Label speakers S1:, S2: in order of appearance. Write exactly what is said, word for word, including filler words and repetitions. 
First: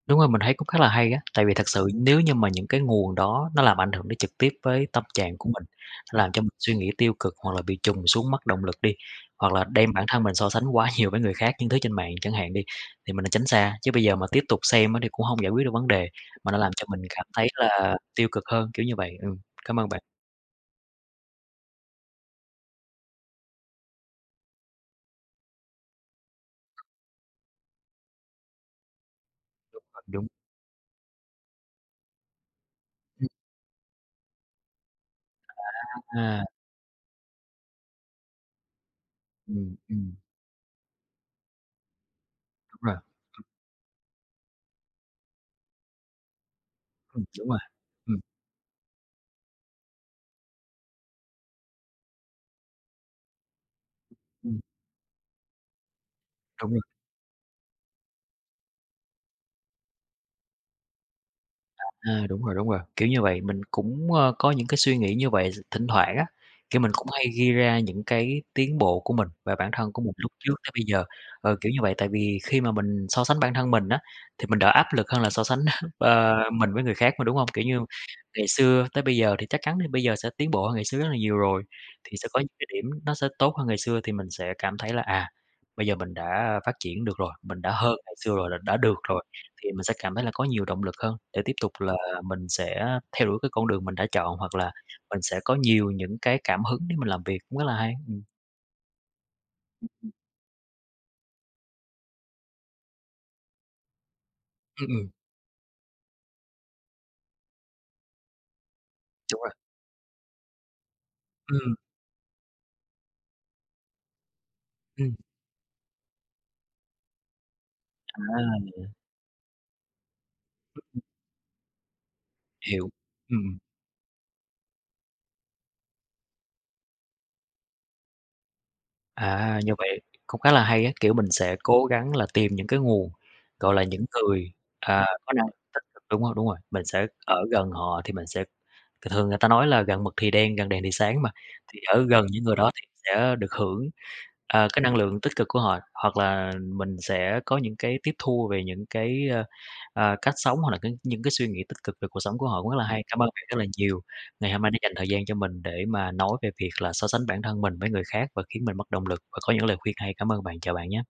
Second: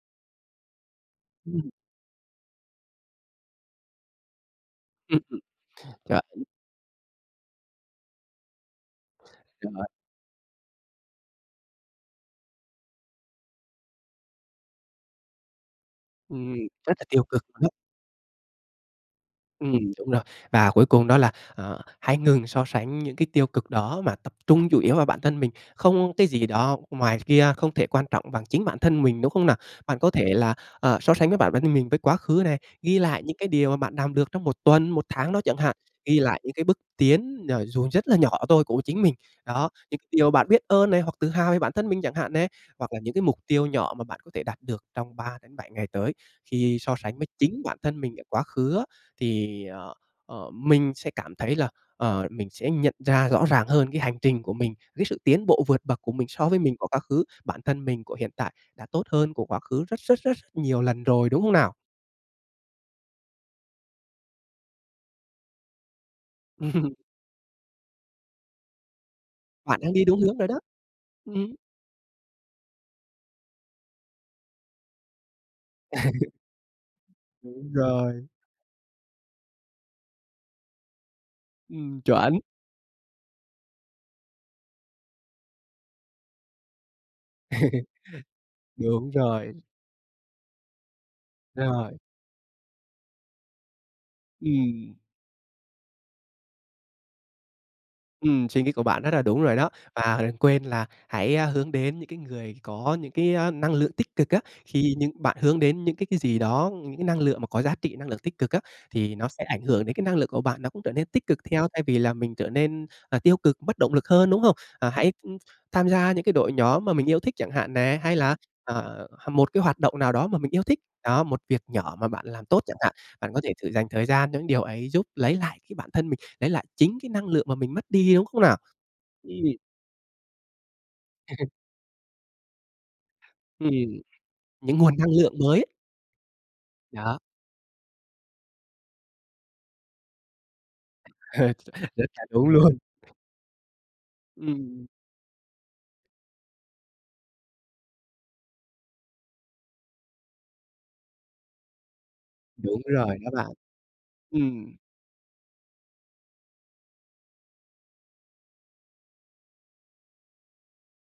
S1: Đúng rồi, mình thấy cũng khá là hay á! Tại vì thật
S2: Ừm.
S1: sự nếu như mà những cái nguồn đó, nó làm ảnh hưởng đến trực tiếp với tâm
S2: Ừm,
S1: trạng
S2: ừm.
S1: của mình, nó làm cho
S2: [unintelligible]
S1: mình suy nghĩ tiêu cực, hoặc là bị trùng xuống mất động lực đi, hoặc là
S2: Trời ơi.
S1: đem bản thân mình so sánh quá nhiều với người khác, những thứ trên mạng chẳng hạn đi, thì mình nên tránh xa. Chứ bây giờ mà tiếp tục xem á thì cũng không giải quyết được vấn đề, mà
S2: Ừm.
S1: nó làm cho
S2: Rất
S1: mình
S2: là tiêu
S1: cảm
S2: cực
S1: thấy
S2: luôn ấy!
S1: là tiêu cực hơn, kiểu như vậy, ừ.
S2: Ừm,
S1: Cám ơn bạn!
S2: đúng rồi. Và cuối cùng đó là, ờ, hãy ngừng so sánh những cái tiêu cực đó mà tập trung chủ yếu vào bản thân mình. Không cái gì đó ngoài kia không thể quan trọng bằng chính bản thân mình, đúng không nào?
S1: Đúng
S2: Bạn
S1: rồi,
S2: có
S1: đúng.
S2: thể là, ờ, so sánh với bản thân mình với quá khứ này, ghi lại
S1: Ừm.
S2: những cái điều mà bạn làm được trong một tuần, một tháng đó chẳng hạn, ghi
S1: À,
S2: lại
S1: a!
S2: những cái bước tiến, ờ, dù rất là nhỏ thôi của chính mình. Đó,
S1: Ừm.
S2: những cái
S1: Ừm.
S2: điều mà bạn biết ơn này, hoặc tự hào với bản thân mình chẳng hạn này,
S1: Đúng
S2: hoặc
S1: rồi.
S2: là những cái mục tiêu nhỏ mà bạn có thể đạt được trong ba đến bảy ngày tới, khi so sánh
S1: Ừm,
S2: với
S1: đúng rồi.
S2: chính bản thân mình
S1: Ừm.
S2: ở quá khứ á, thì, ờ, ờ, mình sẽ cảm thấy là, ờ, mình sẽ nhận ra rõ ràng hơn cái hành trình của
S1: Ừm.
S2: mình, cái sự tiến bộ vượt bậc của mình so với
S1: Đúng
S2: mình
S1: rồi.
S2: của quá khứ, bản thân mình của hiện tại đã tốt hơn của quá khứ rất rất rất nhiều lần rồi, đúng không nào?
S1: À, đúng rồi, đúng rồi, kiểu như vậy. Mình cũng, ơ, có những cái suy nghĩ như vậy. Thỉnh thoảng á, kiểu, mình cũng hay ghi ra những cái tiến bộ của mình và bản
S2: Bạn
S1: thân
S2: đang
S1: của
S2: đi
S1: mình
S2: đúng
S1: lúc
S2: hướng rồi
S1: trước
S2: đó.
S1: tới bây giờ,
S2: Ừm.
S1: ờ, kiểu như vậy, tại vì khi mà mình so sánh bản thân mình á thì mình đỡ áp lực hơn là so sánh, ờ, mình với người khác mà, đúng không? Kiểu
S2: Đúng
S1: như
S2: rồi.
S1: ngày xưa tới bây giờ thì chắc chắn bây giờ sẽ tiến bộ hơn ngày xưa rất là nhiều rồi,
S2: Ừm,
S1: thì sẽ
S2: chuẩn!
S1: có những cái điểm nó sẽ tốt hơn ngày xưa, thì mình sẽ cảm thấy là, à, bây giờ mình đã, a, phát triển được rồi, mình đã hơn ngày xưa rồi, là đã được
S2: Đúng
S1: rồi.
S2: rồi.
S1: Thì mình sẽ cảm thấy là có nhiều động lực hơn để tiếp tục
S2: Rồi.
S1: là mình sẽ theo đuổi cái con đường mình đã chọn, hoặc là
S2: Ừm.
S1: mình sẽ có nhiều những cái cảm hứng để mình làm việc. Cũng rất là hay, ừm.
S2: Ừm, suy nghĩ của bạn rất là đúng rồi đó. Và đừng quên là hãy, a, hướng đến những cái người có những cái, ơ, năng lượng tích cực á,
S1: Ừm,
S2: khi những
S1: ừm.
S2: bạn hướng đến những cái cái gì đó, những cái năng lượng mà có giá trị năng lượng tích cực á, thì nó
S1: Đúng
S2: sẽ
S1: rồi.
S2: ảnh hưởng đến cái năng lượng của bạn, nó cũng trở nên tích cực theo
S1: Ừm.
S2: thay vì là mình trở nên, ờ, tiêu cực mất bất động lực hơn, đúng không? Ờ, hãy,
S1: Ừm.
S2: ưm, tham gia những cái đội nhóm mà mình yêu thích chẳng hạn nè, hay
S1: À,
S2: là, à,
S1: hiểu.
S2: một cái hoạt động nào đó mà mình yêu thích, đó, một việc nhỏ mà bạn làm tốt chẳng
S1: Hiểu.
S2: hạn. Bạn
S1: Ừm,
S2: có thể
S1: ừm.
S2: dành thời gian cho những điều ấy giúp lấy lại cái bản thân mình, lấy lại chính cái năng lượng mà mình mất đi, đúng không nào? Ừm.
S1: À, như vậy cũng khá là hay á! Kiểu mình sẽ cố gắng là tìm những cái nguồn, gọi là,
S2: Ừm,
S1: những người,
S2: những nguồn
S1: à,
S2: năng
S1: có
S2: lượng
S1: năng lượng
S2: mới.
S1: tích cực. Đúng rồi, đúng rồi, mình sẽ
S2: Đó.
S1: ở gần họ thì mình sẽ thường thường người ta nói là gần mực thì đen, gần đèn thì sáng mà, thì ở
S2: Rất là
S1: gần những
S2: đúng
S1: người đó
S2: luôn!
S1: thì sẽ được hưởng, ờ, cái
S2: Ừm.
S1: năng lượng tích cực của họ, hoặc là mình sẽ có những cái tiếp thu về những cái, ơ, ờ, cách sống, hoặc là cái những cái suy nghĩ tích cực về cuộc sống của họ cũng rất
S2: Đúng
S1: là hay.
S2: rồi
S1: Cảm ơn
S2: đó
S1: bạn
S2: bạn.
S1: rất là nhiều. Ngày hôm nay
S2: Ừm.
S1: đã dành thời gian cho mình để mà nói về việc là so sánh bản thân mình với người khác và khiến mình mất động lực và có những lời khuyên hay. Cảm ơn bạn, chào bạn nhá!